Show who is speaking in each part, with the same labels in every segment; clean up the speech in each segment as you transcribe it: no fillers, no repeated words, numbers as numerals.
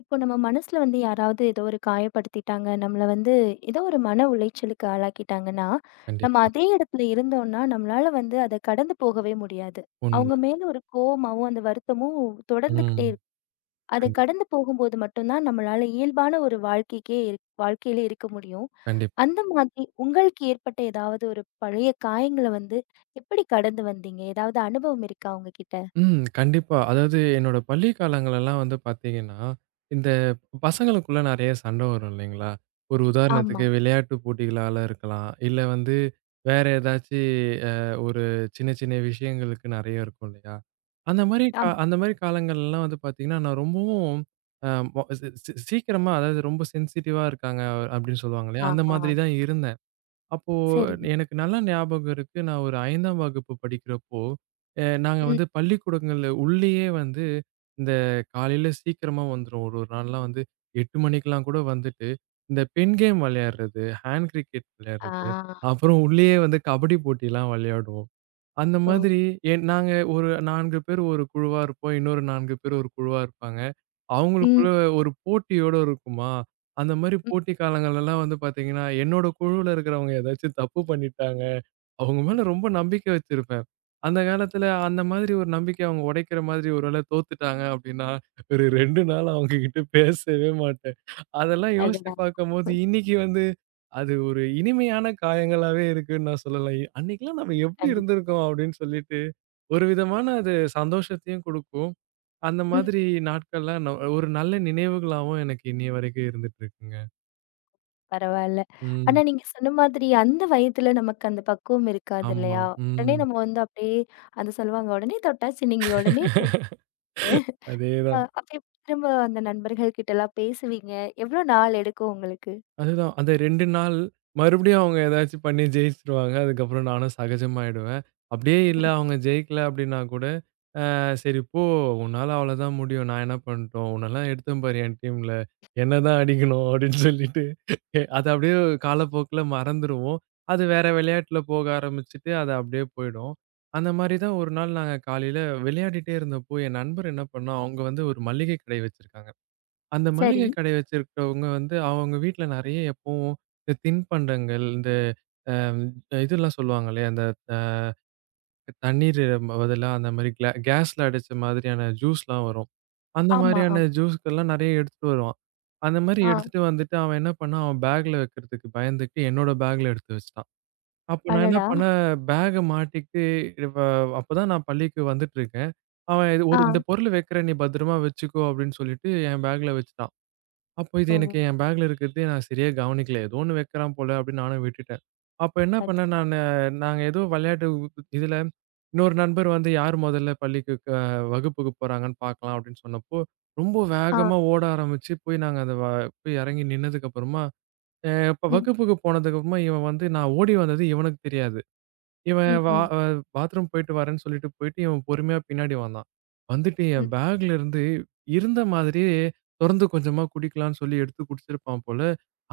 Speaker 1: இப்போ நம்ம மனசுல வந்து யாராவது ஏதோ ஒரு காயப்படுத்திட்டாங்க. நம்மள வந்து ஏதோ ஒரு மன உளைச்சலுக்கு ஆளாக்கிட்டாங்கன்னா, நம்ம
Speaker 2: கண்டிப்பா.
Speaker 1: அதே இடத்துல இருந்தோம்னா, நம்மளால வந்து அத கடந்து போகவே முடியாது. அவங்க
Speaker 2: உண்ம.
Speaker 1: மேல ஒரு கோவமாவும், அந்த வருத்தமும் தொடர்ந்துகிட்டே
Speaker 2: ம்.
Speaker 1: இருக்கும். அத
Speaker 2: கண்டி
Speaker 1: கடந்து போகும்போது மட்டும் தான் நம்மளால இயல்பான ஒரு வாழ்க்கைக்கே வாழ்க்கையில இருக்க முடியும்.
Speaker 2: கண்டிப்பா.
Speaker 1: அந்த மாதிரி உங்களுக்கு ஏற்பட்ட ஏதாவது ஒரு பழைய காயங்கள வந்து எப்படி கடந்து வந்தீங்க? ஏதாவது அனுபவம் இருக்கா உங்ககிட்ட?
Speaker 2: ம். கண்டிப்பா. அதாவது என்னோட பள்ளி காலங்கள்லாம் வந்து பார்த்தீங்கன்னா, இந்த பசங்களுக்குள்ள நெறைய சண்டை வரும் இல்லைங்களா? ஒரு
Speaker 1: ஆமா.
Speaker 2: உதாரணத்துக்கு விளையாட்டு போட்டிகளால இருக்கலாம். இல்ல வந்து வேற ஏதாச்சு அ ஒரு சின்ன சின்ன விஷயங்களுக்கு நெறைய இருக்கும் இல்லையா?
Speaker 1: ஆமா.
Speaker 2: அந்த மாரி காலங்கள்லாம் வந்து பார்த்தீங்கன்னா, நான் ரொம்பவும் அ மொ சி சி சீக்கிரமா, அதாவது ரொம்ப சென்சிட்டிவா இருக்காங்க அப்படின்னு சொல்லுவாங்க இல்லையா?
Speaker 1: ஆ,
Speaker 2: அந்த
Speaker 1: ஆ.
Speaker 2: மாதிரி தான் இருந்தேன். அப்போ
Speaker 1: சரி.
Speaker 2: எனக்கு நல்ல ஞாபகம் இருக்கு. நான் ஒரு 5ஆம் வகுப்பு படிக்கிறப்போ, நாங்க
Speaker 1: ம்.
Speaker 2: வந்து பள்ளிக்கூடங்கள்ல உள்ளேயே வந்து இந்த காலையில சீக்கிரமா வந்துரும். ஒரு ஒரு நாள்லாம் வந்து 8 மணிக்கெல்லாம் கூட வந்துட்டு, இந்த பெண் கேம் விளையாடுறது, ஹேண்ட் கிரிக்கெட் விளையாடுறது,
Speaker 1: ஆ.
Speaker 2: அப்புறம் உள்ளேயே வந்து கபடி போட்டிலாம் விளையாடுவோம். அந்த
Speaker 1: ஓ!
Speaker 2: மாதிரி நாங்க ஒரு 4 பேர் ஒரு குழுவா இருப்போம். இன்னொரு 4 பேர் ஒரு குழுவா இருப்பாங்க.
Speaker 1: ம்,
Speaker 2: அவங்களுக்குள்ள ஒரு போட்டியோட இருக்குமா? அந்த மாரி
Speaker 1: ம்,
Speaker 2: போட்டி காலங்கள்லலாம் வந்து பார்த்தீங்கன்னா, என்னோட குழுவுல இருக்கிறவங்க ஏதாச்சும் தப்பு பண்ணிட்டாங்க. அவங்க
Speaker 1: ம்.
Speaker 2: மேல ரொம்ப நம்பிக்கை வச்சிருப்பேன். அந்த காலத்துல அந்த மாதிரி ஒரு நம்பிக்கைய அவங்க உடைக்கிற மாதிரி ஒரு வேள தோத்துட்டாங்க அப்டின்னா, ஒரு 2 நாள் அவங்க கிட்ட பேசவே மாட்டேன். அதெல்லாம் யோசிச்சு
Speaker 1: அடடா!
Speaker 2: பார்க்கும்போது இன்னைக்கு வந்து அது ஒரு இனிமையான காயங்களாவே இருக்குன்னு நான் சொல்லலாம். அன்னைக்கெல்லாம் நம்ம எப்படி
Speaker 1: கண்டிப்பா.
Speaker 2: இருந்திருக்கோம் அப்படின்னு சொல்லிட்டு, ஒரு விதமான அது சந்தோஷத்தையும் குடுக்கும். அந்த
Speaker 1: ம்.
Speaker 2: மாதிரி நாட்கள்லாம் ஒரு நல்ல நினைவுகளாவும் எனக்கு இன்னைய வரைக்கும் இருந்துட்டு இருக்குங்க.
Speaker 1: பரவால்ல. ஆனா
Speaker 2: ம்.
Speaker 1: நீங்க சொன்ன மாதிரி அந்த வயதுல நமக்கு அந்த பக்குவம் இருக்காது
Speaker 2: ஆமா.
Speaker 1: இல்லையா? உடனே
Speaker 2: ம்.
Speaker 1: நம்ம வந்து அப்படியே அது சொல்லுவாங்க, "உடனே தொட்டா சிணுங்கி, உடனே கூப்டு."
Speaker 2: அதேதான்.
Speaker 1: அப்ப எப்படி திரும்ப அந்த நண்பர்கள் கிட்டலாம் பேசுவீங்க? எவ்வளோ நாள் எடுக்கும் உங்களுக்கு?
Speaker 2: அதுதான். அந்த 2 நாள் மறுபடியும் அவங்க ஏதாச்சும் பண்ணி ஜெயிச்சுருவாங்க. அதுக்கப்புறம் நானும் சகஜமாயிடுவேன். அப்படியே இல்ல அவங்க ஜெயிக்கல அப்படின்னா கூட, அ "சரி போ, உன்னால அவ்வளோதான் முடியும். நான் என்ன பண்ணட்டும்? உன்னெல்லாம் எடுத்தேன் பாரு என் டீம்ல. என்ன தான் அடிக்கணும்" அப்படின்னு சொல்லிட்டு அது அப்படியே காலப்போக்குல மறந்துருவோம். அது வேற விளையாட்டுல போக ஆரம்பிச்சுட்டு அது அப்படியே போயிடும். அந்த மாரி தான் ஒரு நாள் நாங்க காலையில விளையாடிட்டே இருந்தப்போ, என் நண்பர் என்ன பண்ணான், அவங்க வந்து ஒரு மளிகை கடை வச்சிருக்காங்க. அந்த
Speaker 1: சரி.
Speaker 2: மளிகை கடை வச்சிருக்கிறவங்க வந்து, அவங்க வீட்ல நெறைய எப்பவும் இந்த தின்பண்டங்கள், இந்த அ இதெல்லாம் சொல்லுவாங்களே, அந்த அ தண்ணீர் பதிலா அந்த மாரி கிளா கேஸ்ல அடைச்ச மாதிரியான ஜூஸ்லாம் வரும். அந்த
Speaker 1: ஆமா, ஆமா.
Speaker 2: மாதிரியான ஜூஸ்க்கெல்லாம் நெறைய எடுத்துட்டு வருவான். அந்த மாரி
Speaker 1: ஆ.
Speaker 2: எடுத்துட்டு வந்துட்டு அவன் என்ன பண்ணான், அவன் பேக்ல வைக்கிறதுக்கு பயந்துட்டு என்னோட பேக்ல எடுத்து வச்சுட்டான். அப்ப நான் என்ன
Speaker 1: அடடா!
Speaker 2: பண்ணேன், பேக்க மாட்டிக்கிட்டு இப்ப அப்பதான் நான் பள்ளிக்கு வந்துட்டு இருக்கேன். அவன் இது
Speaker 1: ஆ.
Speaker 2: ஒரு இந்த பொருள் வைக்கிறேன், நீ பத்திரமா வச்சுக்கோ அப்படின்னு சொல்லிட்டு என் பேக்ல வச்சுட்டான். அப்போ இது
Speaker 1: ஓ!
Speaker 2: எனக்கு என் பேக்ல இருக்கிறது நான் சரியா கவனிக்கல. ஏதோ ஒண்ணு வைக்கிறான் போல அப்படின்னு நானும் விட்டுட்டேன். அப்ப என்ன
Speaker 1: அது.
Speaker 2: பண்ணேன் நானு, நாங்க ஏதோ இதுல இன்னொரு நண்பர் வந்து யார் முதல்ல பள்ளிக்கு க வகுப்புக்கு போறாங்கன்னு பார்க்கலாம் அப்படின்னு சொன்னப்போ, ரொம்ப
Speaker 1: ஆ.
Speaker 2: வேகமா ஓட ஆரம்பிச்சு போய் நாங்க அந்த வ போய் இறங்கி நின்னதுக்கு அப்புறமா, இப்ப
Speaker 1: ம்.
Speaker 2: வகுப்புக்கு போனதுக்கு அப்புறமா இவன் வந்து நான் ஓடி வந்தது இவனுக்கு தெரியாது. இவன்
Speaker 1: ம்,
Speaker 2: வா
Speaker 1: ம்,
Speaker 2: அ பாத்ரூம் போயிட்டு வரேன்னு சொல்லிட்டு போயிட்டு, இவன் பொறுமையா பின்னாடி வந்தான். வந்துட்டு
Speaker 1: ம்.
Speaker 2: என் பேக்ல இருந்து இருந்த மாதிரியே தொறந்து கொஞ்சமா குடிக்கலான்னு சொல்லி எடுத்து குடிச்சிருப்பான் போல.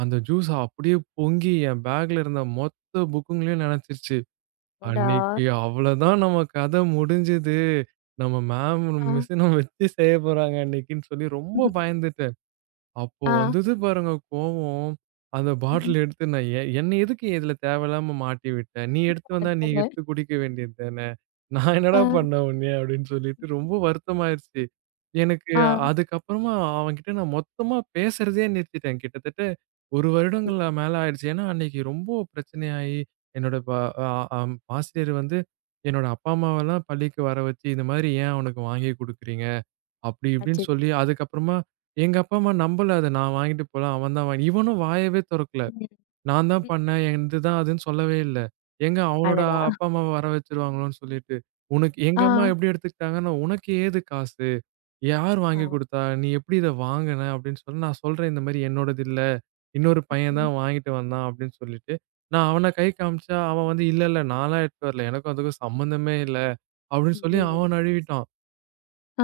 Speaker 2: அந்த ஜூஸ் அப்படியே பொங்கி என் பேக்ல இருந்த மொத்த புக்குங்களையும் நனைச்சிருச்சு.
Speaker 1: அடடா!
Speaker 2: அன்னைக்கு அவ்வளோதான் நம்ம கதை முடிஞ்சது. நம்ம மேம்,
Speaker 1: ஆ.
Speaker 2: மிஸ் நம்ம வச்சு செய்ய போறாங்க அன்னைக்குன்னு சொல்லி ரொம்ப பயந்துட்டேன். அப்போ
Speaker 1: ஆ.
Speaker 2: வந்தது பாருங்க கோவம். அந்த
Speaker 1: ம்.
Speaker 2: பாட்டில் எடுத்து நான் எ என்ன எதுக்கு இதுல தேவையில்லாம மாட்டி விட்ட? நீ எடுத்து வந்தா நீ
Speaker 1: அதாங்க.
Speaker 2: எடுத்து குடிக்க வேண்டியது தானே! நான் என்னடா
Speaker 1: ஆ,
Speaker 2: பண்ணேன் உன்னைய? அப்டின்னு சொல்லிட்டு ரொம்ப வருத்தமாயிருச்சு. எனக்கு
Speaker 1: ஆ.
Speaker 2: அதுக்கப்புறமா அவன்கிட்ட நான் மொத்தமா பேசுறதே நிறுத்திட்டேன். கிட்டத்தட்ட 1 வருடங்கள் மேல ஆயிடுச்சு. ஏன்னா அன்னைக்கு ரொம்ப பிரச்சனையாயி என்னோட ப அ அம் ஆசிரியர் வந்து என்னோட அப்பா, அம்மாவெல்லாம் பள்ளிக்கு வர வச்சு, இந்த மாரி ஏன் அவனுக்கு வாங்கி குடுக்குறீங்க? அப்படி இப்படின்னு
Speaker 1: அச்சச்சோ!
Speaker 2: சொல்லி அதுக்கப்புறமா எங்க அப்பா அம்மா நம்பல அத. நான் வாங்கிட்டு போலாம். அவன் தான் வாங்கி இவனும் வாயவே தொறக்கல.
Speaker 1: ம்,
Speaker 2: நான் தான்
Speaker 1: ம்.
Speaker 2: பண்ணேன். இது தான் அதுன்னு சொல்லவே இல்ல. எங்க அவனோட
Speaker 1: அடடா!
Speaker 2: அப்பா அம்மாவ வர வச்சுருவாங்களோன்னு சொல்லிட்டு. உனக்கு எங்க
Speaker 1: ஆ.
Speaker 2: அம்மா எப்படி எடுத்துக்கிட்டாங்கன்னா, "உனக்கு ஏது காசு? யார்
Speaker 1: ஆ.
Speaker 2: வாங்கி குடுத்தா? நீ எப்படி இத வாங்குன?" அப்படின்னு சொல்லி நான் சொல்றேன் இந்த மாரி என்னோடது இல்ல. இன்னொரு பையன்
Speaker 1: ம்.
Speaker 2: தான் வாங்கிட்டு வந்தான் அப்படின்னு சொல்லிட்டு. நான் அவன கை காமிச்சா அவன் வந்து, "இல்ல, இல்ல நான்லாம் எடுத்துட்டு வரல. எனக்கும் அதுக்கும் சம்மந்தமே இல்ல" அப்படின்னு சொல்லி
Speaker 1: ஐயையோ!
Speaker 2: அவன் நழுவிட்டான்.
Speaker 1: ஆ.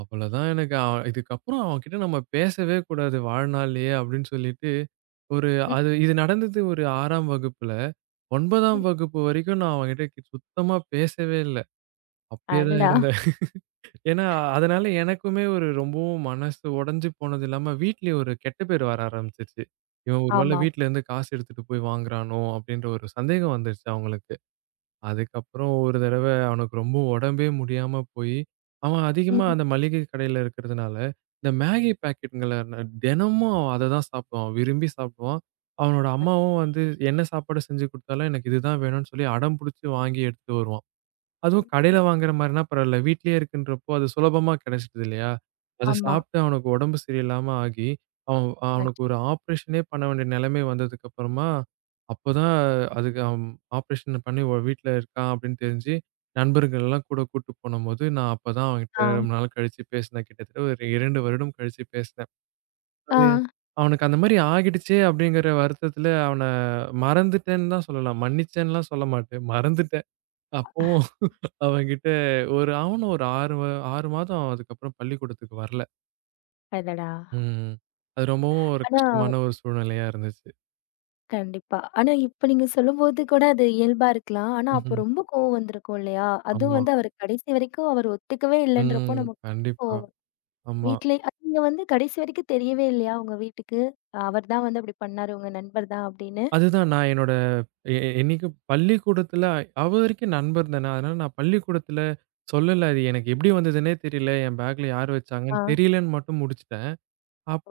Speaker 2: அவ்வளதான் எனக்கு அவன் இதுக்கப்புறம் அவன்கிட்ட நம்ம பேசவே கூடாது வாழ்நாள்லயே அப்படின்னு சொல்லிட்டு, ஒரு
Speaker 1: ம்.
Speaker 2: அது இது நடந்தது ஒரு 6ஆம் வகுப்புல. 9ஆம்
Speaker 1: ம்.
Speaker 2: வகுப்பு வரைக்கும் நான் அவன்கிட்ட சுத்தமா பேசவே இல்ல. அப்படியே தான்
Speaker 1: அடடா!
Speaker 2: இருந்தேன். ஏன்னா, அதனால எனக்குமே ஒரு ரொம்பவும் மனசு உடைஞ்சு போனது இல்லாம, வீட்லயும் ஒரு கெட்ட பேர் வர ஆரம்பிச்சுருச்சு. இவன் ஒரு வேளை
Speaker 1: ஆமா.
Speaker 2: வீட்ல இருந்து காசு எடுத்துட்டு போய் வாங்குறானோ அப்படின்ற ஒரு சந்தேகம் வந்துருச்சு அவங்களுக்கு. அதுக்கப்புறம் ஒரு தடவ அவனுக்கு ரொம்ப உடம்பே முடியாம போயி, அவன் அதிகமா
Speaker 1: ம்.
Speaker 2: அந்த மளிகை கடையில இருக்கிறதுனால, இந்த மேகி பாக்கெட்டுங்கள தினமும் அத தான் சாப்பிடுவான். விரும்பி சாப்பிடுவான். அவனோட
Speaker 1: அச்
Speaker 2: அம்மாவும் வந்து என்ன சாப்பாடு செஞ்சு குடுத்தாலும் எனக்கு இதுதான் வேணும்னு சொல்லி அடம் புடிச்சு வாங்கி எடுத்துட்டு வருவான். அதுவும்
Speaker 1: ம்.
Speaker 2: கடையில
Speaker 1: ம்.
Speaker 2: வாங்குற மாரின்னா பரவால்ல. வீட்லயே இருக்குன்றப்போ, அது சுலபமா கிடைச்சிடுது இல்லையா? அத
Speaker 1: ஆமா.
Speaker 2: சாப்பிட்டு அவனுக்கு உடம்பு சரியில்லாம ஆகி, அவன்
Speaker 1: அச்
Speaker 2: அவனுக்கு ஒரு ஆப்ரேஷனே பண்ண வேண்டிய நிலைமை வந்ததுக்கு அப்புறமா, அப்பதான் அதுக்கு அவன் ஆப்ரேஷன் பண்ணி வீட்ல இருக்கான் அப்படின்னு தெரிஞ்சு, நண்பர்கள்லாம் கூட கூட்டு போனம்போது, நான் அப்பதான்
Speaker 1: ஆ.
Speaker 2: அவன்கிட்ட ரொம்ப நாள் கழிச்சு பேசினேன். கிட்டத்தட்ட ஒரு 2 வருடம் கழிச்சு பேசினேன்.
Speaker 1: ஆ.
Speaker 2: அது அவனுக்கு அந்த மாரி ஆகிடுச்சே அப்படிங்கிற வருத்தத்துல அவன மறந்துட்டேன்னு தான் சொல்லலாம். மன்னிச்சேன்னுலாம் சொல்ல மாட்டேன். மறந்துட்டேன். அப்பவும் அவன்கிட்ட ஒரு அவனும் ஒரு 6 மாதம் அதுக்கப்புறம் பள்ளிக்கூடத்துக்கு வரல.
Speaker 1: அடடா!
Speaker 2: ம். அது ரொம்பவும் ஒரு
Speaker 1: ஆனா
Speaker 2: கஷ்டமான ஒரு சூழ்நிலையா இருந்துச்சு.
Speaker 1: கண்டிப்பா. ஆனா இப்ப நீங்க சொல்லும்போது கூட அது இயல்பா இருக்கலாம். ஆனா அப்போ
Speaker 2: ம்ஹ்ம்.
Speaker 1: ரொம்ப கோவம் வந்திருக்கும் இல்லையா? அதுவும்
Speaker 2: ஆமா.
Speaker 1: வந்து அவரு கடைசி வரைக்கும் அவர் ஒத்துக்கவே இல்லன்றப்போ
Speaker 2: ம்.
Speaker 1: நமக்கு
Speaker 2: கண்டிப்பா.
Speaker 1: கோவம்.
Speaker 2: ஆமா.
Speaker 1: வீட்லே நீங்க வந்து கடைசி வரைக்கும் தெரியவே இல்லையா உங்க வீட்டுக்கு? அவர்தான் வந்து அப்படி பண்ணாரு, உங்க நண்பர் தான் அப்படின்னு.
Speaker 2: அதுதான் நான் என்னோட எ எ- என்னைக்கு பள்ளிக்கூடத்துல அவவரைக்கும் நண்பர் தானே. அதனால நான் பள்ளிக்கூடத்துல சொல்லல. அது எனக்கு எப்படி வந்ததுன்னே தெரியல. என் பேக்ல யார்
Speaker 1: ஆ.
Speaker 2: வச்சாங்கன்னு தெரியலன்னு மட்டும் முடிச்சுட்டேன்.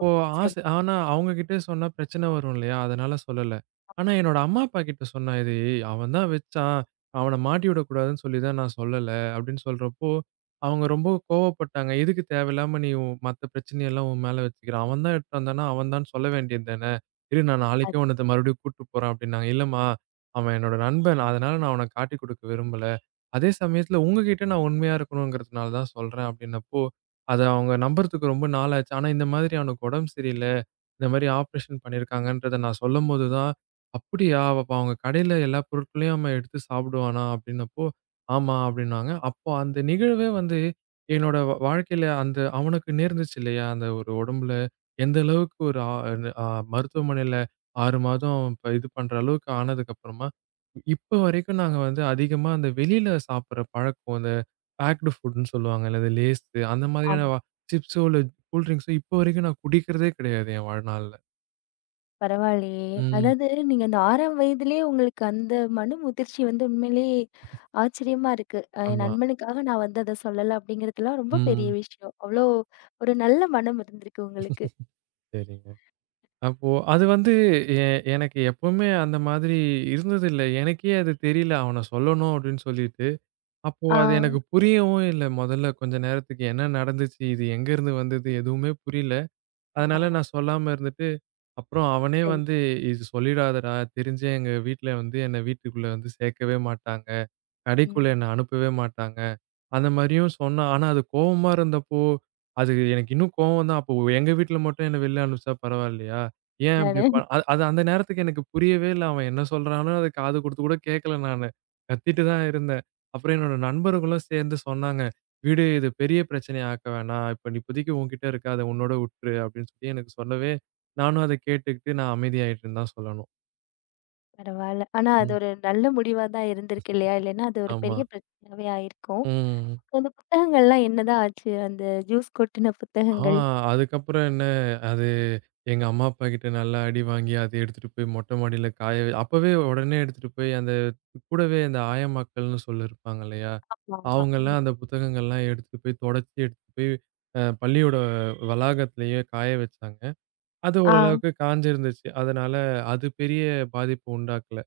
Speaker 1: ஓ! சரி.
Speaker 2: ஆசை ஆனா அவங்க கிட்ட சொன்னா பிரச்சனை வரும் இல்லையா? அதனால சொல்லல. ஆனா என்னோட அம்மா, அப்பா கிட்ட சொன்னேன் இது. "அவன் தான் வச்சான். அவன மாட்டி விடக்கூடாதுன்னு சொல்லி தான் நான் சொல்லல." அப்படின்னு சொல்றப்போ, அவங்க ரொம்ப கோவப்பட்டாங்க. "எதுக்கு தேவையில்லாம நீ உன் மத்த பிரச்சனையெல்லாம் உன் மேல வச்சுக்கிற? அவன் தான் எடுத்துட்டு வந்தான்னா, அவன் தான் சொல்ல வேண்டியது தானே? இரு நான்
Speaker 1: அது
Speaker 2: நாளைக்கே உன்ன மறுபடியும் கூட்டு போறேன்." அப்படின்னாங்க. "இல்லம்மா, அவன் என்னோட நண்பன். அதனால நான் அவன காட்டிக் குடுக்க விரும்பல. அதே சமயத்துல உங்ககிட்ட நான் உண்மையா இருக்கணும்ங்கிறதுனால தான் சொல்றேன்." அப்படின்னப்போ அத அவங்க நம்புறதுக்கு ரொம்ப நாள் ஆச்சு. ஆனா இந்த மாதிரி அவனுக்கு உடம்பு சரியில்ல. இந்த மாரி ஆப்ரேஷன் பண்ணியிருக்காங்கன்றத நான் சொல்லும்போது தான், "அப்படியா! அப்ப அவங்க கடையில எல்லா பொருட்களையும் அவன் எடுத்து சாப்பிடுவானா?" அப்படின்னப்போ, "ஆமா" அப்படின்னாங்க. அப்போ அந்த நிகழ்வே வந்து என்னோட வாழ்க்கையில அந்த அவனுக்கு நேர்ந்துச்சு இல்லையா? அந்த ஒரு உடம்புல எந்த அளவுக்கு ஒரு ஆ அ மருத்துவமனையில 6 மாதம் இப்ப இது பண்ற அளவுக்கு ஆனதுக்கு அப்புறமா, இப்ப வரைக்கும் நாங்க வந்து அதிகமா அந்த வெளியில சாப்பிடுற பழக்கம் பேக்டு ஃபுட்ன்னு சொல்லுவாங்க. அல்லது லேஸ் அந்த மாதிரியான
Speaker 1: ஆமா.
Speaker 2: சிப்ஸோ, இல்ல கூல் ட்ரிங்க்ஸோ இப்போ வரைக்கும் நான் குடிக்கிறதே கிடையாது என் வாழ்நாள்ல.
Speaker 1: பரவாயில்லையே.
Speaker 2: ம்.
Speaker 1: அதாவது நீங்க அந்த 6ஆம் வயதிலேயே உங்களுக்கு அந்த மன முதிர்ச்சி வந்து உண்மையிலேயே ஆச்சரியமா இருக்கு. என்
Speaker 2: ஆமா.
Speaker 1: நண்பனுக்காக நான் வந்து அத சொல்லல அப்படிங்கிறதுலாம் ரொம்ப பெரிய
Speaker 2: ம்.
Speaker 1: விஷயம். அவ்ளோ ஒரு நல்ல மனம் இருந்திருக்கு உங்களுக்கு.
Speaker 2: சரிங்க. அப்போ அது வந்து எ எனக்கு எப்பவுமே அந்த மாதிரி இருந்ததில்ல. எனக்கே அது தெரியல. அவன சொல்லணும் அப்படின்னு சொல்லிட்டு. அப்போ
Speaker 1: ஆ,
Speaker 2: அது எனக்கு புரியவும் இல்ல. முதல்ல கொஞ்ச நேரத்துக்கு என்ன நடந்துச்சு? இது எங்கேருந்து வந்தது? எதுவுமே புரியல.
Speaker 1: ஆ.
Speaker 2: அதனால நான் சொல்லாம இருந்துட்டு, அப்புறம் அவனே
Speaker 1: சரி.
Speaker 2: வந்து "இது சொல்லிடாதடா! தெரிஞ்சே எங்க வீட்ல வந்து என்ன வீட்டுக்குள்ள வந்து சேர்க்கவே மாட்டாங்க."
Speaker 1: ம்.
Speaker 2: கடைக்குள்ள என்ன அனுப்பவே மாட்டாங்க. அந்த மாரியும் சொன்னா, ஆனா அது கோவமா இருந்தப்போ, அது எனக்கு இன்னும் கோவம் தான். அப்போ எங்க வீட்ல மட்டும் என்ன வெளில அனுப்பிச்சா பரவாயில்லையா? ஏன் அப்படி
Speaker 1: அதானே.
Speaker 2: ப அது அது அந்த நேரத்துக்கு எனக்கு புரியவே இல்ல. அவன் என்ன சொல்றானோ அது காது குடுத்து கூட கேட்கல நானு. கத்திட்டு தான் இருந்தேன். அப்புறம் என்னோட நண்பர்களும் சேர்ந்து சொன்னாங்க. "விடு இது பெரிய பிரச்சனை ஆக்க வேணாம். இப்ப நீ இப்போதைக்கு உன்கிட்ட இருக்கு. அத உன்னோட உட்ரு" அப்படின்னு சொல்லி எனக்கு சொல்லவே, நானும் அத கேட்டுக்கிட்டு நான் அமைதியாயிட்டேன்னு தான் சொல்லணும்.
Speaker 1: பரவால்ல. ஆனா அது
Speaker 2: ம்.
Speaker 1: ஒரு நல்ல முடிவா தான் இருந்திருக்கு இல்லையா? இல்லைன்னா அது ஒரு
Speaker 2: ஆமா.
Speaker 1: பெரிய பிரச்சனையாவே ஆயிருக்கும்.
Speaker 2: ம்.
Speaker 1: அந்த புத்தகங்கள்லாம் என்னதான் ஆச்சு? அந்த ஜூஸ் கொட்டுன
Speaker 2: ஆ
Speaker 1: புத்தகங்கள்.
Speaker 2: அதுக்கப்புறம் என்ன, அது எங்க அம்மா, அப்பா கிட்ட நல்லா அடி வாங்கி, அத எடுத்துட்டு போய் மொட்டை மாடியில அப்பவே உடனே எடுத்துட்டு போய் அந்த கூடவே அந்த ஆயம்மாக்கள்ன்னு சொல்லி இருப்பாங்க இல்லையா?
Speaker 1: ஆமாமா. ம்.
Speaker 2: அவங்கலாம் அந்த புத்தகங்கள்லாம் எடுத்துட்டு போய் தொடச்சு எடுத்துட்டு போய் பள்ளியோட வளாகத்திலேயே காய வச்சாங்க. அது
Speaker 1: ஆ
Speaker 2: ஓரளவுக்கு காஞ்சிருந்துச்சு. அதனால அது பெரிய பாதிப்பு உண்டாக்கல.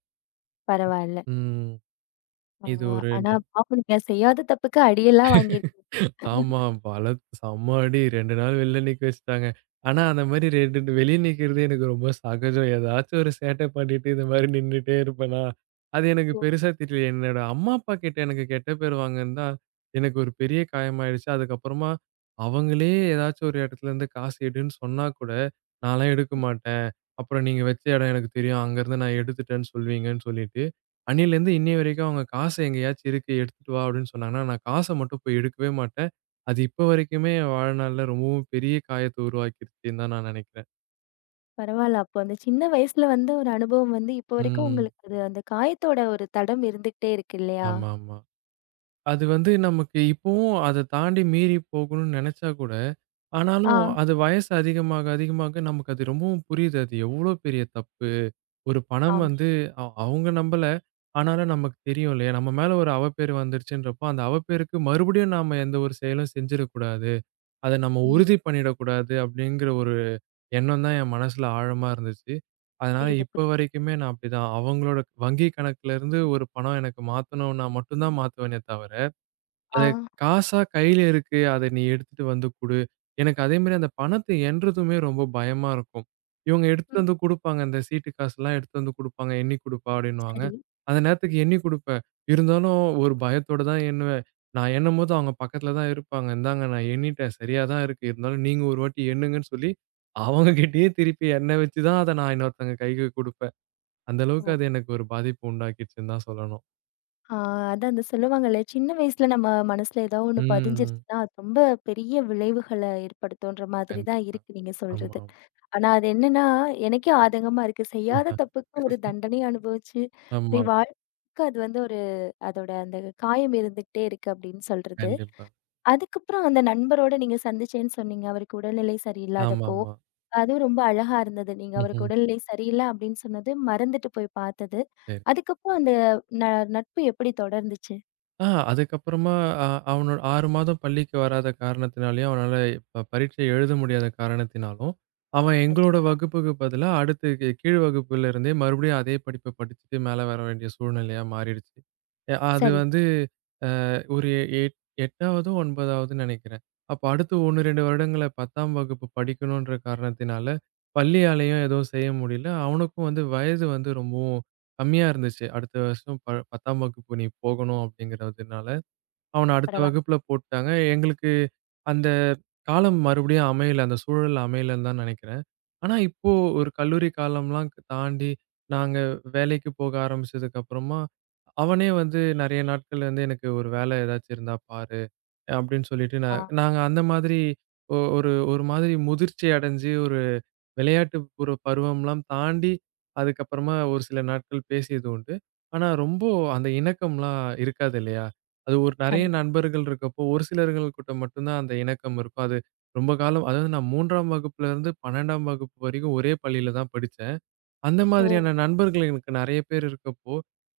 Speaker 1: பரவால்ல.
Speaker 2: ம்.
Speaker 1: ஆ
Speaker 2: இது ஒரு
Speaker 1: ஆனா
Speaker 2: ஞா
Speaker 1: பாவம் நீங்க செய்யாத தப்புக்கு அடியெல்லாம் வாங்கியிருக்கீங்க.
Speaker 2: ஆமா. பலத்த செம்ம அடி. 2 நாள் வெளில நிக்க வச்சுட்டாங்க. ஆனா, அந்த மாரி 2 வெளிய நிக்கிறது எனக்கு ரொம்ப சகஜம். ஏதாச்சும் ஒரு சேட்டை பண்ணிட்டு, இந்த மாரி நின்னுட்டே இருப்பேனா, அது எனக்கு
Speaker 1: ஓ!
Speaker 2: பெருசா தெரியல. என்னோட அம்மா, அப்பா கிட்ட எனக்கு கெட்ட பேர் வாங்குனது தான் எனக்கு ஒரு பெரிய காயமாயிடுச்சு. அதுக்கப்புறமா அவங்களே ஏதாச்சும் ஒரு இடத்துலருந்து காசு எடுன்னு சொன்னா கூட, நான்லாம் எடுக்க மாட்டேன். அப்புறம் நீங்க வச்ச இடம் எனக்கு தெரியும். அங்கருந்து நான் எடுத்துட்டேன்னு சொல்லுவீங்கன்னு சொல்லிட்டு, அன்னையிலேருந்து இன்னைய வரைக்கும் அவங்க காசு எங்கேயாச்சும் இருக்கு எடுத்துட்டு வா அப்படின்னு சொன்னாங்கன்னா, நான் காச மட்டும் போய் எடுக்கவே மாட்டேன். அது இப்ப வரைக்குமே வாழ்நாள்ல ரொம்பவும் பெரிய காயத்த உருவாக்கிருச்சுன்னு தான் நான் நினைக்கிறேன்.
Speaker 1: பரவால்ல. அப்போ அந்த சின்ன வயசுல வந்த ஒரு அனுபவம் வந்து இப்போ வரைக்கும்
Speaker 2: ம்.
Speaker 1: உங்களுக்கு அது அந்த காயத்தோட ஒரு தடம் இருந்துகிட்டே இருக்கு இல்லையா?
Speaker 2: ஆமா, ஆமா. அது வந்து நமக்கு இப்பவும் அத தாண்டி மீறி போகணும்னு நெனச்சா கூட,
Speaker 1: ஆ,
Speaker 2: ஆனாலும் அது வயசு அதிகமாக, அதிகமாக நமக்கு அது ரொம்பவும் புரியுது. அது எவ்ளோ பெரிய தப்பு. ஒரு பணம்
Speaker 1: ஆமா.
Speaker 2: வந்து அவங்க நம்பல. ஆனாலும் நமக்கு தெரியும் இல்லையா? நம்ம மேல ஒரு அவப்பேறு வந்துருச்சுன்றப்போ, அந்த அவப்பேறுக்கு மறுபடியும் நாம எந்த ஒரு செயலும் செஞ்சிடக்கூடாது. அத நம்ம
Speaker 1: ம்.
Speaker 2: உறுதி பண்ணிடக்கூடாது அப்படிங்கிற ஒரு எண்ணம் தான் என் மனசுல ஆழமா இருந்துச்சு. அதனால
Speaker 1: புரியுது,
Speaker 2: இப்ப
Speaker 1: புரியுது.
Speaker 2: வரைக்குமே நான் அப்படிதான். அவங்களோட வங்கி கணக்குல இருந்து ஒரு பணம் எனக்கு மாத்தணும்னா மட்டும் தான் மாத்துவேனே தவிர
Speaker 1: ஆ.
Speaker 2: அது காசா கையில இருக்கு. அத நீ எடுத்துட்டு வந்து குடு. எனக்கு அதே மாரி அந்த பணத்த எண்றதுமே ரொம்ப பயமா இருக்கும். இவங்க எடுத்துட்டு
Speaker 1: ம்.
Speaker 2: வந்து குடுப்பாங்க. இந்த சீட்டு காசுலாம் எடுத்துட்டு வந்து குடுப்பாங்க. எண்ணி குடுப்பா அப்டின்னுவாங்க.
Speaker 1: சரி.
Speaker 2: அந்த நேரத்துக்கு எண்ணி குடுப்பேன். இருந்தாலும் ஒரு பயத்தோட தான் எண்ணுவேன். நான் எண்ணும்போது அவங்க பக்கத்துல தான் இருப்பாங்க. இந்தாங்க நான் எண்ணிட்டேன். சரியா தான் இருக்கு. இருந்தாலும் நீங்க ஒரு வாட்டி எண்ணுங்கன்னு சொல்லி, அவங்க
Speaker 1: ஓ!
Speaker 2: கிட்டயே திருப்பி எண்ண வச்சு தான் அத நான் இன்னொருத்தவங்க கைக்கு குடுப்பேன். அந்த
Speaker 1: ஓ!
Speaker 2: அளவுக்கு அது எனக்கு ஒரு பாதிப்பு உண்டாக்கிடுச்சுன்னு தான் சொல்லணும்.
Speaker 1: ஆ அதான் அந்த சொல்லுவாங்கல்ல, சின்ன வயசுல நம்ம மனசுல ஏதோ ஒண்ணு
Speaker 2: ம்.
Speaker 1: பதிஞ்சிருச்சுன்னா, அது ரொம்ப பெரிய விளைவுகள ஏற்படுத்தும்ன்ற மாதிரி தான்
Speaker 2: கண்டிப்பா.
Speaker 1: இருக்கு நீங்க சொல்றது.
Speaker 2: ஆமா.
Speaker 1: ஆனா அது என்னன்னா, எனக்கே ஆதங்கமா இருக்கு. செய்யாத
Speaker 2: ஆமா.
Speaker 1: தப்புக்கு ஒரு தண்டனை அனுபவிச்சு, இப்படி
Speaker 2: ஆமா.
Speaker 1: வாழ்க்கைக்கு அது வந்து ஒரு அதோட அந்த காயம் இருந்துகிட்டே இருக்கு அப்படின்னு சொல்றது.
Speaker 2: கண்டிப்பா.
Speaker 1: அதுக்கப்புறம் அந்த நண்பரோட நீங்க சந்திச்சேன்னு சொன்னீங்க. அவருக்கு உடல்நிலை சரியில்லாதப்போ.
Speaker 2: ஆமாமா.
Speaker 1: அதுவும் ரொம்ப அழகா இருந்தது. நீங்க அவருக்கு
Speaker 2: ம்ஹ்ம்.
Speaker 1: உடல்நிலை சரியில்ல அப்படின்னு சொன்னது, மறந்துட்டு போய் பார்த்தது.
Speaker 2: சரி.
Speaker 1: அதுக்கப்புறம் அந்த ந நட்பு எப்படி தொடர்ந்துச்சு?
Speaker 2: ஆ அதுக்கப்புறமா அ அவனோட 6 மாதம் பள்ளிக்கு வராத காரணத்தினாலயும், அவனால பரீட்சை எழுத முடியாத காரணத்தினாலும், அவன்
Speaker 1: அச்
Speaker 2: எங்களோட வகுப்புக்கு பதிலா அடுத்து கீழ் வகுப்புல இருந்தே மறுபடியும் அதே படிப்ப படிச்சுட்டு மேல வர வேண்டிய சூழ்நிலையா மாறிடுச்சு. அது
Speaker 1: சரி.
Speaker 2: வந்து ஒரு எட் 8ஆவதோ 9ஆவதுன்னு நினைக்கிறேன். அப்ப அடுத்து 1, 2 வருடங்கள 10ஆம் வகுப்பு படிக்கணுன்ற காரணத்தினால, பள்ளியாலயும் எதுவும் செய்ய முடியல. அவனுக்கும் வந்து வயது வந்து ரொம்பவும் கம்மியா இருந்துச்சு. அடுத்த வருஷம் 10ஆம் வகுப்பு நீ போகணும் அப்படிங்கிறதுனால, அவன அடுத்த
Speaker 1: பரவால்ல.
Speaker 2: வகுப்புல போட்டாங்க. எங்களுக்கு அந்த காலம் மறுபடியும் அமையல. அந்த சூழல் அமையலன்னு தான் நெனைக்கிறேன். ஆனா, இப்போ ஒரு கல்லூரி காலம்லாம் தாண்டி நாங்க வேலைக்கு போக ஆரம்பிச்சதுக்கு அப்புறமா, அவனே வந்து நெறைய நாட்கள் வந்து எனக்கு ஒரு வேல ஏதாச்சும் இருந்தா பாரு! அப்படின்னு சொல்லிட்டு
Speaker 1: ஆ
Speaker 2: நாங்க அந்த மாதிரி ஒ ஒரு ஒரு மாதிரி முதிர்ச்சி அடைஞ்சு ஒரு விளையாட்டு ஒரு பருவம்லாம் தாண்டி, அதுக்கப்புறமா ஒரு சில நாட்கள் பேசியது உண்டு. ஆனா, ரொம்ப அந்த இணக்கம்லாம் இருக்காது இல்லையா? அது ஒரு நெறைய
Speaker 1: கண்டிப்பா.
Speaker 2: நண்பர்கள் இருக்கப்போ, ஒரு சிலர்கள் கிட்ட மட்டும் தான் அந்த இணக்கம் இருக்கும். அது ரொம்ப காலம் அதாவது நான் 3ஆம் வகுப்புலருந்து 12ஆம் வகுப்பு வரைக்கும் ஒரே பள்ளியில தான் படிச்சேன். அந்த
Speaker 1: ஓ!
Speaker 2: மாதிரியான நண்பர்கள் எனக்கு நெறைய பேர் இருக்கப்போ,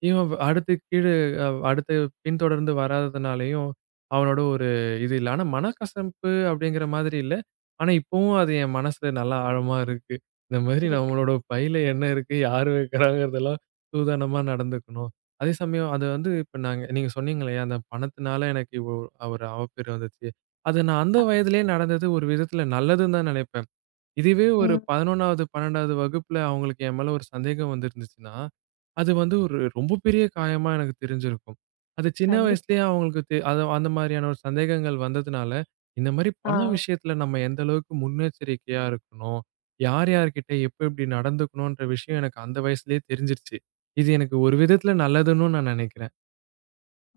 Speaker 2: இவன் வ் அடுத்து கீழ அ அடுத்து பின்தொடர்ந்து வராததுனாலயும், அவனோட ஒரு இது இல்ல. ஆனா மனக்கசப்பு அப்படிங்கிற மாதிரி இல்ல. ஆனா இப்பவும் அது என் மனசுல நல்லா ஆழமா இருக்கு. இந்த மாதிரி
Speaker 1: இருக்கு.
Speaker 2: நம்மளோட பையில என்ன இருக்கு, யார் வைக்கிறாங்கிறதெல்லாம் சூதானமா நடந்துக்கணும். அதே சமயம் அது வந்து இப்ப நாங்க நீங்க சொன்னீங்க இல்லையா, அந்த பணத்தினால எனக்கு இவ்ளோ ஒரு அவப்பேர் வந்துச்சு. அது நான் அந்த
Speaker 1: ஆ.
Speaker 2: வயதிலேயே நடந்தது ஒரு விதத்தில நல்லதுன்னு தான் நெனைப்பேன். இதுவே ஒரு
Speaker 1: ம்.
Speaker 2: 11வது, 12வது வகுப்புல அவங்களுக்கு என் மேல ஒரு சந்தேகம் வந்திருந்துச்சுன்னா, அது வந்து ஒரு ரொம்ப பெரிய காயமா எனக்கு தெரிஞ்சிருக்கும். அது சின்ன
Speaker 1: கண்டிப்பா.
Speaker 2: வயசுலயே அவங்களுக்கு அது அந்த மாரியான ஒரு சந்தேகங்கள் வந்ததுனால, இந்த மாரி
Speaker 1: ஆ
Speaker 2: பண விஷயத்துல நம்ம எந்த அளவுக்கு முன்னெச்சரிக்கையா இருக்கணும், யார் யார்கிட்ட எப்ப எப்படி நடந்துக்கணுன்ற விஷயம் எனக்கு அந்த வயசுலயே தெரிஞ்சிருச்சு. இது எனக்கு ஒரு விதத்துல நல்லதுன்னும் நான் நெனைக்கிறேன்.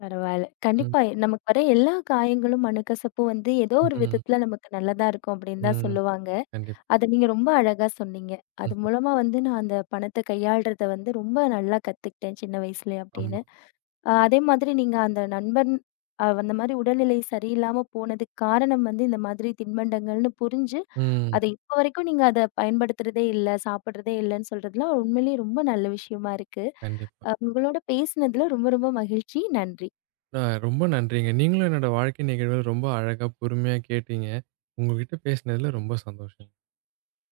Speaker 1: பரவால்ல.
Speaker 2: ம்,
Speaker 1: கண்டிப்பா நமக்கு வர எல்லா காயங்களும், மனக்கசப்பும் வந்து ஏதோ ஒரு
Speaker 2: ம்,
Speaker 1: விதத்துல நமக்கு நல்லதா இருக்கும் அப்படின்னு தான்
Speaker 2: ம்.
Speaker 1: சொல்லுவாங்க.
Speaker 2: கண்டிப்பா.
Speaker 1: அத நீங்க ரொம்ப அழகா சொன்னீங்க. அது
Speaker 2: ம்.
Speaker 1: மூலமா வந்து நான் அந்த பணத்த கையாள்றத வந்து ரொம்ப நல்லா கத்துக்கிட்டேன் சின்ன வயசுலே அப்படின்னு.
Speaker 2: ஆமா.
Speaker 1: அதே மாதிரி நீங்க அந்த நண்பன் அந்த மாரி உடல்நிலை சரியில்லாம போனதுக்கு காரணம் வந்து இந்த மாதிரி தின்பண்டங்கள்னு புரிஞ்சு,
Speaker 2: ம்.
Speaker 1: அத இப்ப வரைக்கும் நீங்க அத பயன்படுத்துறதே இல்ல, சாப்பிடுறதே இல்லன்னு சொல்றதுலாம் உண்மையிலேயே ரொம்ப நல்ல விஷயமா இருக்கு.
Speaker 2: கண்டிப்பா.
Speaker 1: அ உங்களோட பேசினதுல ரொம்ப ரொம்ப மகிழ்ச்சி. நன்றி.
Speaker 2: ரொம்ப நன்றிங்க. நீங்களும் என்னோட வாழ்க்கை நிகழ்வுகள் ரொம்ப அழகா பொறுமையா கேட்டீங்க. உங்ககிட்ட பேசினதுல ரொம்ப சந்தோஷம்.